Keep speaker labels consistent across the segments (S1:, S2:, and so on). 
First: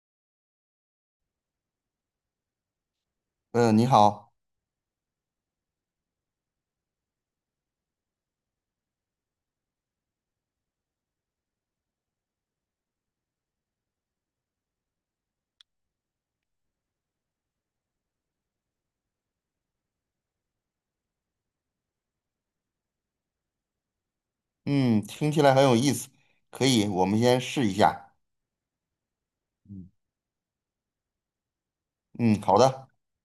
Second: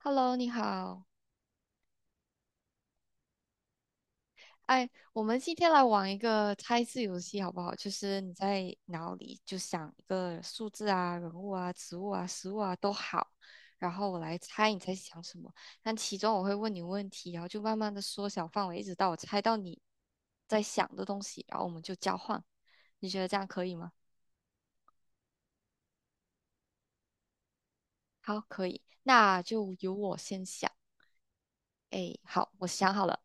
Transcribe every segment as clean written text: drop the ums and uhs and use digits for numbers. S1: Hello，你好。
S2: 嗯，你好，
S1: 哎，我们今天来玩一个猜字游戏，好不好？就是你在脑里就想一个数字啊、人物啊、植物啊、食物啊都好，然后我来猜你在想什么。但其中我会问你问题，然后就慢慢的缩小范围，一直到我猜到你在想的东西，然后我们就交换。你觉得这样可以吗？
S2: 嗯，听起来很有意思，可以，我们先试一下。
S1: 好，可以。那就由我先想。哎，
S2: 嗯，
S1: 好，
S2: 好
S1: 我
S2: 的，
S1: 想好了。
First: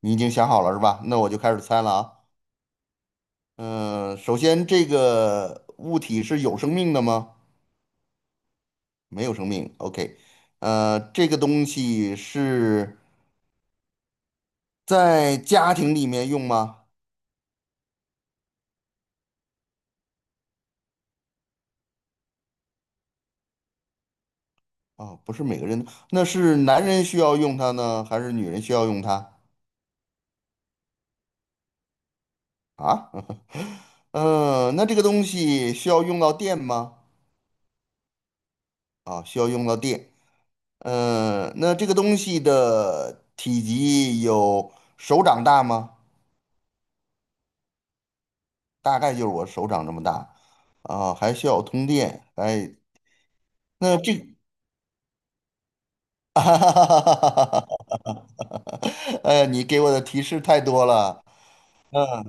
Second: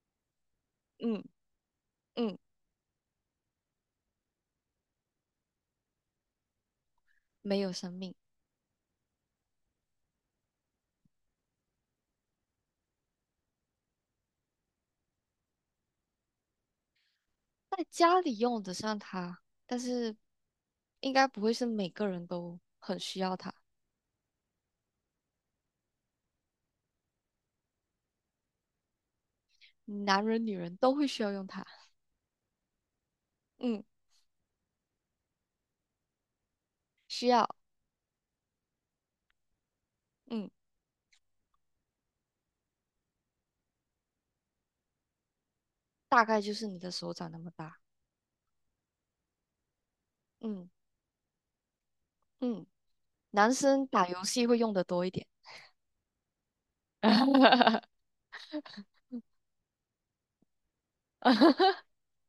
S2: 你已经想好了是吧？那
S1: 嗯
S2: 我就开始猜了啊。
S1: 嗯，
S2: 嗯，首先这个物体是有生命的吗？
S1: 没有生命。
S2: 没有生命。OK，这个东西是在家庭里面用吗？
S1: 在家里用得上它，但是应该不会是每个人都很需要它，
S2: 哦，不是每个人，那是男人需要用它呢，还是女人需要用它
S1: 男人女人都会需要用它。
S2: 啊？
S1: 嗯，
S2: 嗯，那这个东西需要用到电吗？
S1: 需要，
S2: 啊，需要用到电。
S1: 嗯，
S2: 嗯，那这个东西的体积有手掌大吗？
S1: 大概就是你的手掌那么大。
S2: 大概就是我手掌这么大
S1: 嗯
S2: 啊，还需要通电。
S1: 嗯，
S2: 哎，
S1: 男生
S2: 那
S1: 打
S2: 这
S1: 游
S2: 个，
S1: 戏会用的多一点。
S2: 哎，你给我的提示太多了。嗯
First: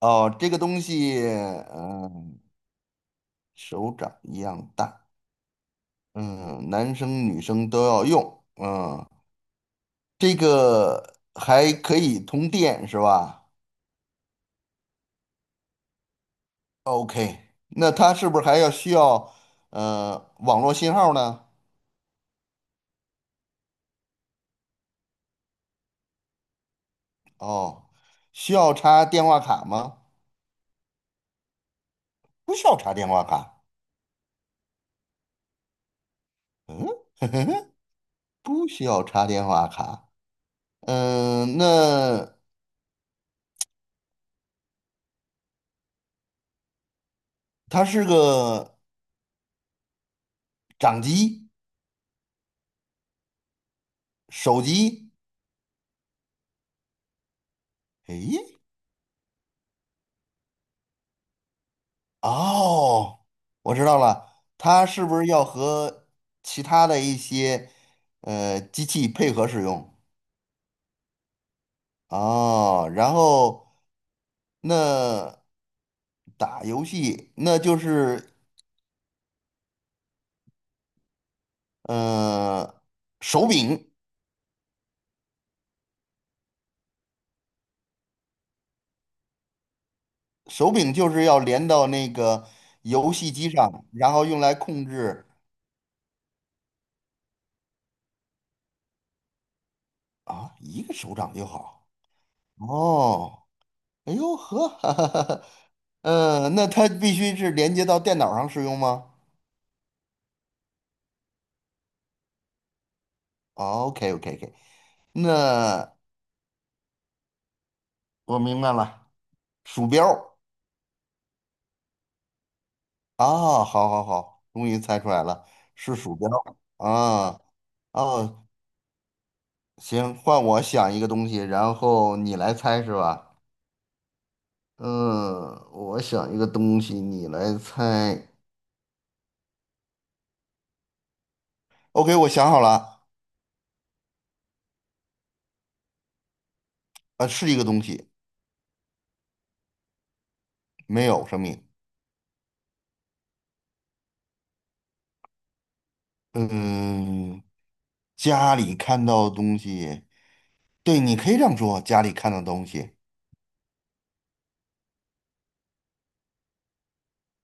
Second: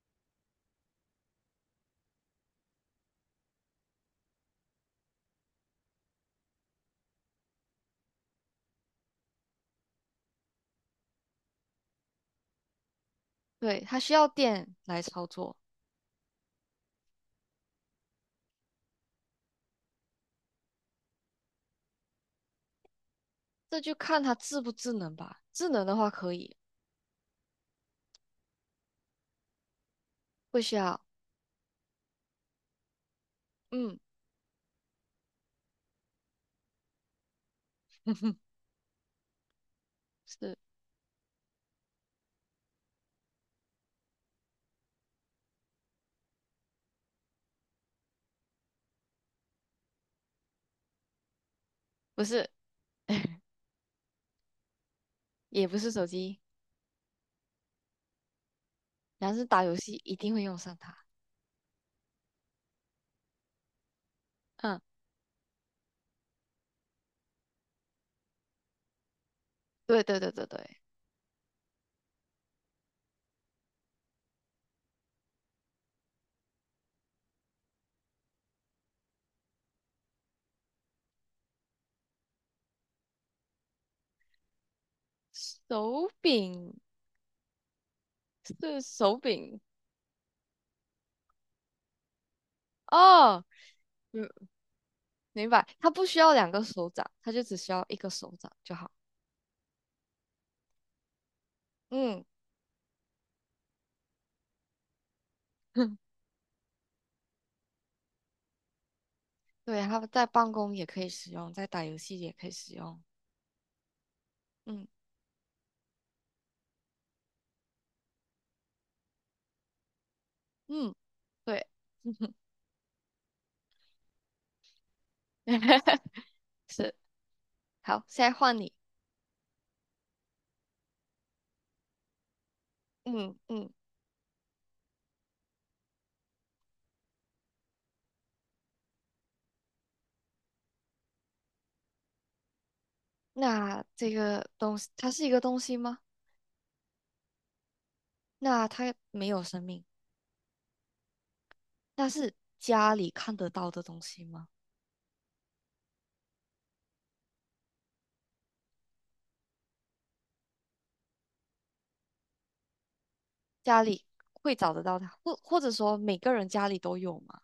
S2: 哦，这个东西，手掌一样大，嗯，男生女生都要用，这个还可以通电是吧？
S1: 对，它需要电来操作，
S2: OK，那它是不是还要需要网络信号呢？
S1: 这就看它智不智能吧。智能的话可以，
S2: 哦，需要插电话卡吗？
S1: 不需要。
S2: 不需要插电话卡。
S1: 嗯，
S2: 嗯，不需要插电话卡。
S1: 是
S2: 嗯、那它是个掌机、
S1: 不是？
S2: 手机。
S1: 也不是手机，
S2: 诶，
S1: 男生打游戏一定会用上它。
S2: 哦，我知道了，
S1: 嗯。
S2: 它是不是要和其他的一些机器配合使用？
S1: 对对对对对，
S2: 哦，然后那打游戏，那就是呃手柄，
S1: 手柄是手柄
S2: 手柄就是要连到那个游戏
S1: 哦，
S2: 机上，然后
S1: 嗯，
S2: 用来控制
S1: 明白，它不需要两个手掌，它就只需要一个手掌就好。
S2: 啊，一个手掌就好。
S1: 嗯，
S2: 哦，哎呦呵，哈哈哈 那它必须是连接到电脑上使用吗
S1: 对，它在办公也可以使用，在打游戏也可以使用。
S2: ？OK OK OK，
S1: 嗯
S2: 那我明白了，鼠标。
S1: 嗯，对，
S2: 啊，好好好，终于猜出来了，是鼠标
S1: 是，
S2: 啊。
S1: 好，现在
S2: 哦，
S1: 换你。
S2: 行，换我想一个东西，然后你来猜是
S1: 嗯
S2: 吧？
S1: 嗯，
S2: 嗯，我想一个东西，你来猜。OK，我想好了，
S1: 那这个东西，它是一个东西吗？
S2: 是一个东西，
S1: 那它没有生命，
S2: 没有生命。
S1: 那是家里看得到的东西吗？
S2: 嗯，家里看到的东西，对，你可以这样说，家里看到的东西。
S1: 家里会找得到它，或者说每个人家里都有吗？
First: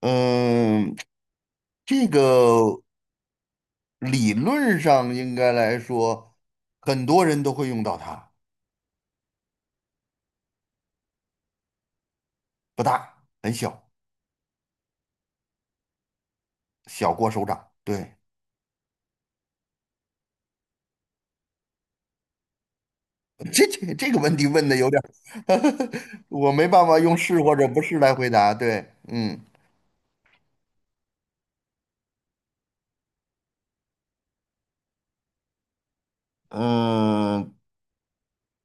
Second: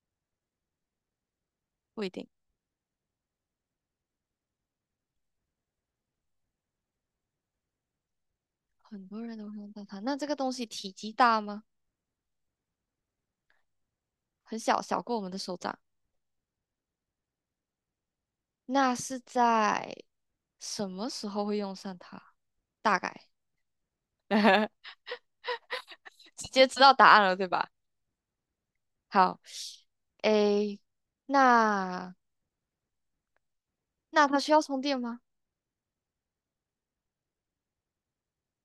S2: 嗯，
S1: 不
S2: 这
S1: 一定，
S2: 个理论上应该来说，很多人都会用到它。
S1: 很多人都会用到它。那这个东西体积大吗？
S2: 不大，很小，
S1: 很小，小过我们的手掌。
S2: 小过手掌。对，
S1: 那是在什么时候会用上它？大概
S2: 这个问题问的有 点儿，
S1: 直
S2: 我
S1: 接
S2: 没
S1: 知
S2: 办
S1: 道
S2: 法
S1: 答
S2: 用
S1: 案了，
S2: 是
S1: 对
S2: 或者
S1: 吧？
S2: 不是来回答。对，嗯
S1: 好，诶，那那它需要充电吗？
S2: 嗯，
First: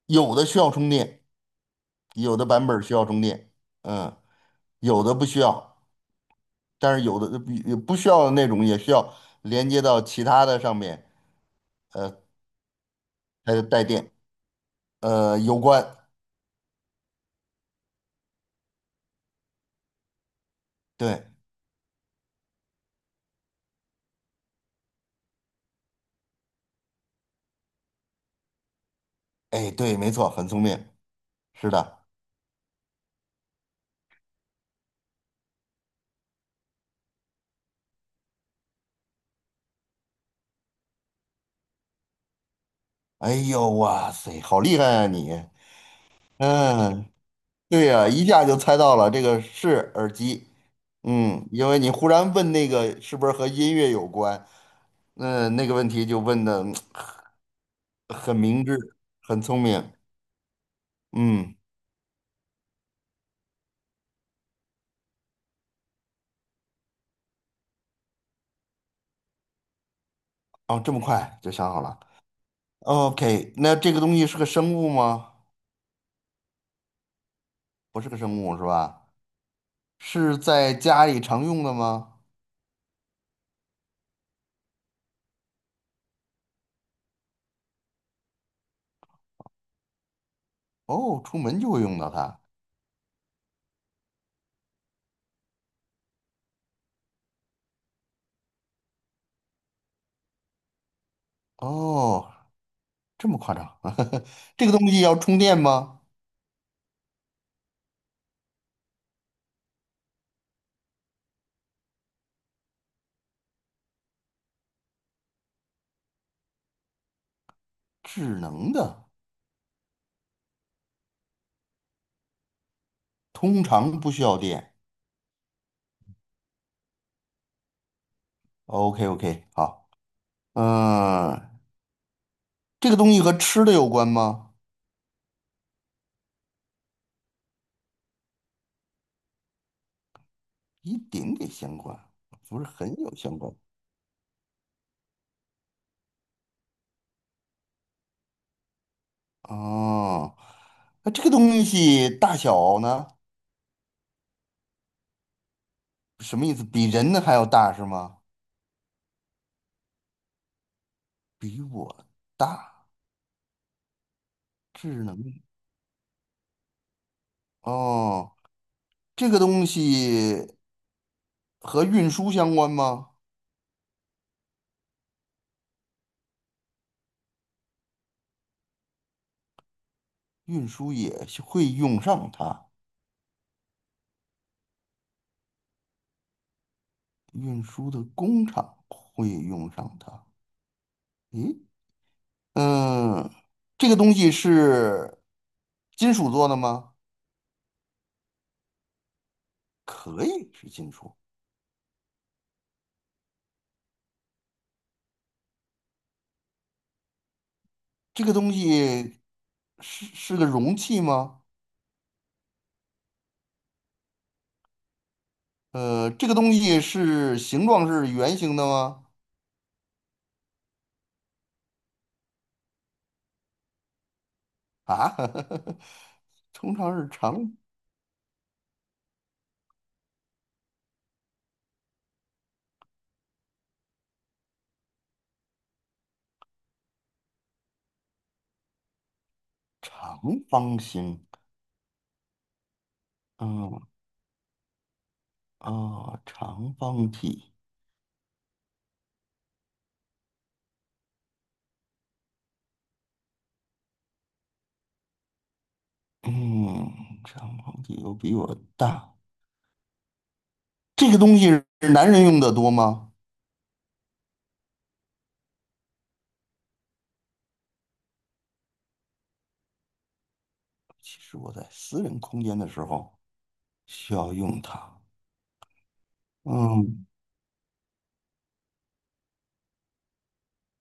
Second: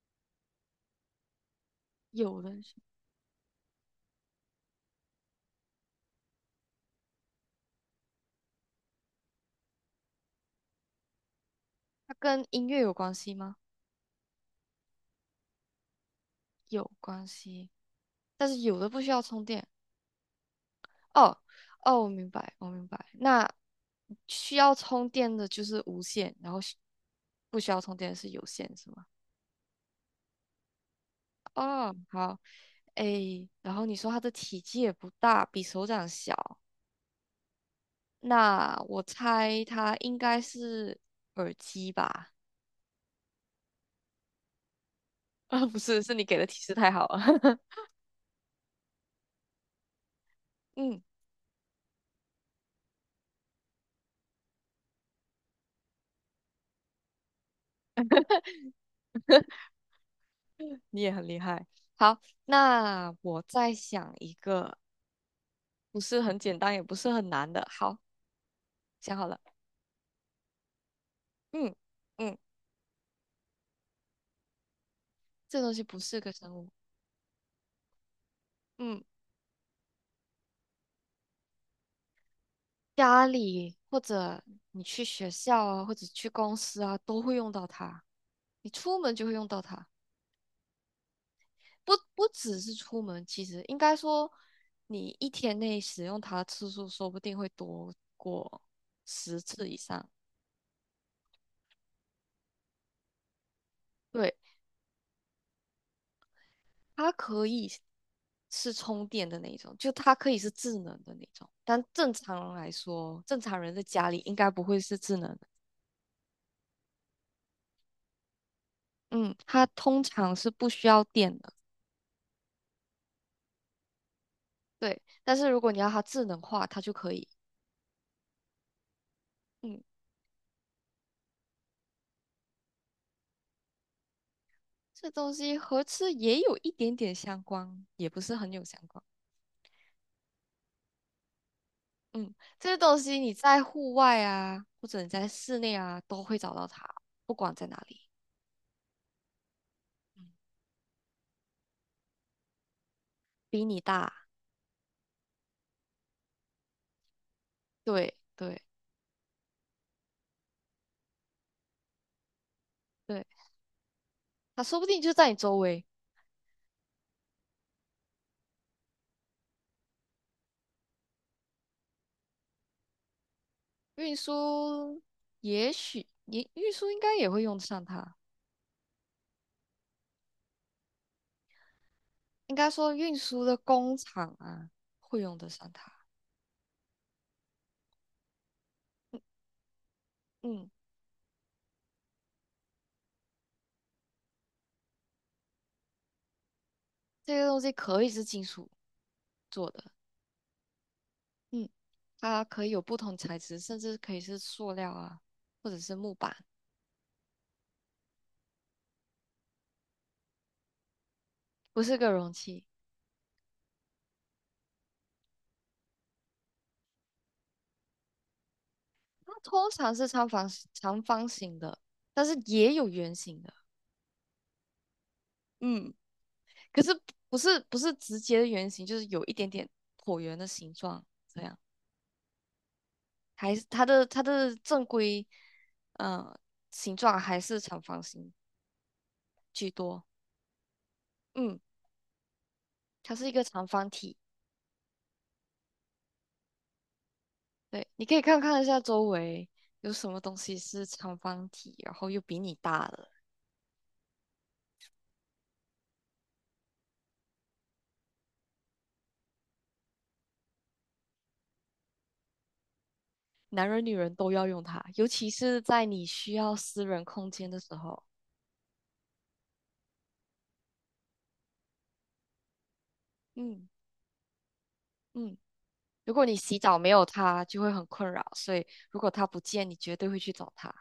S2: 有的需要充电，有
S1: 有
S2: 的
S1: 的
S2: 版
S1: 是
S2: 本儿需要充电，嗯，有的不需要，但是有的不需要的那种也需要连接到其他的上面，
S1: 它跟音乐有关系
S2: 它
S1: 吗？
S2: 就带电。有关，
S1: 有关系，但是有的不需要充电，
S2: 对，
S1: 哦哦，我明白，我明白。那需要充电的就是无线，然后不需要充电的是有线，是吗？
S2: 哎，对，没错，很聪明，是
S1: 哦，
S2: 的。
S1: 好，诶，然后你说它的体积也不大，比手掌小，那我猜它应该是耳机吧？
S2: 哎呦，哇塞，好厉害啊你！
S1: 啊，不是，是你给的提示太
S2: 嗯，
S1: 好了。
S2: 对呀，一下就猜到了，这个是耳机。
S1: 嗯，
S2: 嗯，因为你忽然问那个是不是和音乐有关，那那个问题就问的很明智，很聪明。
S1: 你也很厉
S2: 嗯，
S1: 害。好，那我再想一个，不是很简单，也不是很难的。好，想好了。
S2: 哦，这么快就想
S1: 嗯。
S2: 好了。
S1: 嗯。
S2: OK，那这个东西是个生物吗？
S1: 这东西不是个生物。
S2: 不是个生物是
S1: 嗯，
S2: 吧？是在家里常用的吗？
S1: 家里或者你去学校啊，或者去公司啊，都会用到它。你出门就会用到它，
S2: 哦，出门就会
S1: 不
S2: 用到
S1: 不
S2: 它。
S1: 只是出门，其实应该说，你一天内使用它的次数说不定会多过10次以上。
S2: 哦，这么夸张？
S1: 对，
S2: 这个东西要充电吗？
S1: 它可以是充电的那一种，就它可以是智能的那种。但正常人来说，正常人在家里应该不会是智能的。
S2: 智能的，
S1: 嗯，它通常是不需要电的。
S2: 通常不需要电。
S1: 对，但是如果你要它智能化，它就可以。
S2: OK OK，
S1: 嗯，
S2: 好，嗯、这个东西和吃的有关吗？
S1: 这东西和吃也有一点点相关，也不是很有相关。
S2: 一点点相关，
S1: 嗯，
S2: 不是
S1: 这个东
S2: 很有
S1: 西你
S2: 相关。
S1: 在户外啊，或者你在室内啊，都会找到它，不管在哪里。嗯，
S2: 哦，那这个东西大小呢？
S1: 比你大，
S2: 什么意思？比人呢还要大是
S1: 对
S2: 吗？
S1: 对
S2: 比我大，
S1: 对，它说不定
S2: 智
S1: 就
S2: 能。
S1: 在你周围。
S2: 哦，这个东西和运输相关吗？
S1: 运输也许你运输应该也会用得上它，
S2: 运输也是会用上
S1: 应
S2: 它，
S1: 该说运输的工厂啊会用得上它。
S2: 运输的工厂
S1: 嗯，
S2: 会用上它。
S1: 嗯
S2: 诶，嗯，这个东西是金属做的吗？
S1: 这个东西可以是金属做的。
S2: 可以是金属。
S1: 嗯，它可以有不同材质，甚至可以是塑料啊，或者是木板，
S2: 这个东西是个容器吗？
S1: 不是个容器。
S2: 这个东西是形状是圆形的吗？
S1: 它通常是长方形的，但是也有圆形的，
S2: 啊，
S1: 嗯，
S2: 通
S1: 可是
S2: 常是
S1: 不
S2: 长
S1: 是不是直接的圆形，就是有一点点椭圆的形状，这样还是它的正规，呃，形状还是长方形居多。
S2: 长方形。
S1: 嗯，它是一个长
S2: 嗯
S1: 方体。
S2: 啊，长方体。
S1: 对，你可以看看一下周围有什么东西是长方体，然后又比你大的。
S2: 嗯，长方体又比我大。这个东西是男人用的多吗？
S1: 男人女人都要用它，尤其是在你需要私人空间的时候。
S2: 其实我在私人空间的时候
S1: 嗯
S2: 需要用它。
S1: 嗯，如果你洗澡没有
S2: 嗯，
S1: 它，就会很困扰，所以如果它不见，你绝对会去找它。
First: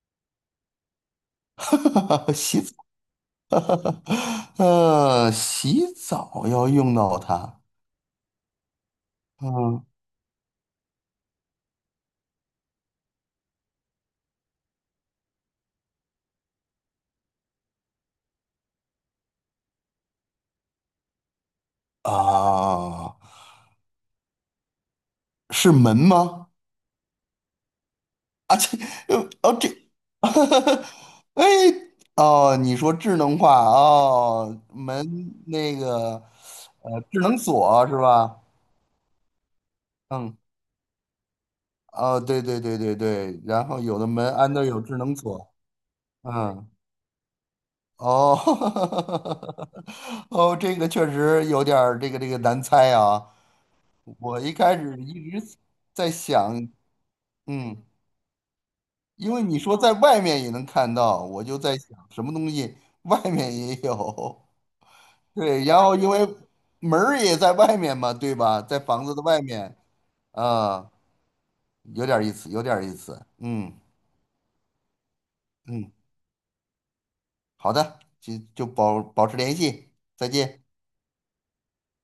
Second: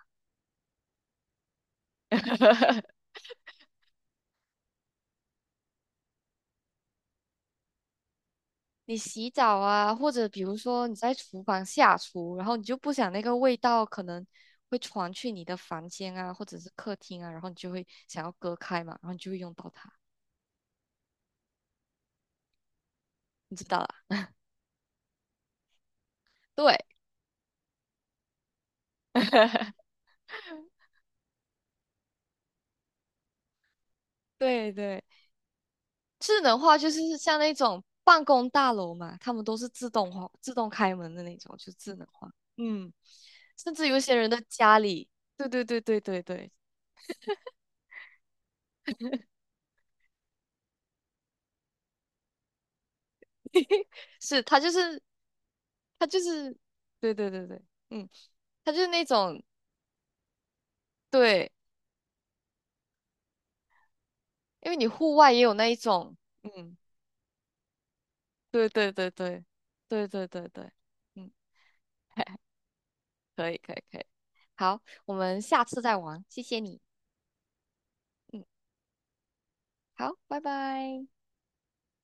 S2: 哈哈，哈，洗澡，洗澡要用到它。
S1: 你洗澡
S2: 嗯
S1: 啊，或者比如说你在厨房下厨，然后你就不想那个味道可能会传去你的房间啊，或者是客厅啊，然后你就会想要隔开嘛，然后你就会用到它，
S2: 啊，
S1: 你知道啦？
S2: 是门吗？
S1: 对，
S2: 啊，这，哦，这，哎，哦，你说智能化哦，
S1: 对对。
S2: 门那个，
S1: 智能化就是
S2: 智能
S1: 像那种
S2: 锁是
S1: 办
S2: 吧？
S1: 公大楼嘛，他们都是自动化、
S2: 嗯，
S1: 自动开门的那种，就智能
S2: 哦，
S1: 化。
S2: 对对对
S1: 嗯，
S2: 对对，然
S1: 甚
S2: 后
S1: 至有
S2: 有
S1: 一
S2: 的
S1: 些人
S2: 门
S1: 的
S2: 安的
S1: 家
S2: 有智
S1: 里，
S2: 能
S1: 对
S2: 锁，
S1: 对对对对对，
S2: 嗯。哦，哦，这个确实有点儿这个难猜啊。我
S1: 是
S2: 一
S1: 他就
S2: 开始
S1: 是
S2: 一直
S1: 他
S2: 在
S1: 就是，
S2: 想，
S1: 对对对对，
S2: 嗯，
S1: 嗯，他就是那
S2: 因
S1: 种
S2: 为你说在外面也能看到，我
S1: 对，
S2: 就在想什么东西外面也有。
S1: 因为你户外 也有
S2: 对，
S1: 那一
S2: 然后因
S1: 种，
S2: 为
S1: 嗯，
S2: 门儿也在外面嘛，对吧？
S1: 对
S2: 在
S1: 对
S2: 房
S1: 对
S2: 子的外
S1: 对
S2: 面，
S1: 对对对对，
S2: 啊，
S1: 嗯，
S2: 有点儿意 思，有点儿意思。
S1: 可以可
S2: 嗯
S1: 以可以，好，我们下次
S2: 嗯，
S1: 再玩，谢谢你，
S2: 好的，就
S1: 嗯，
S2: 就保持联系，
S1: 好，
S2: 再
S1: 拜
S2: 见。
S1: 拜。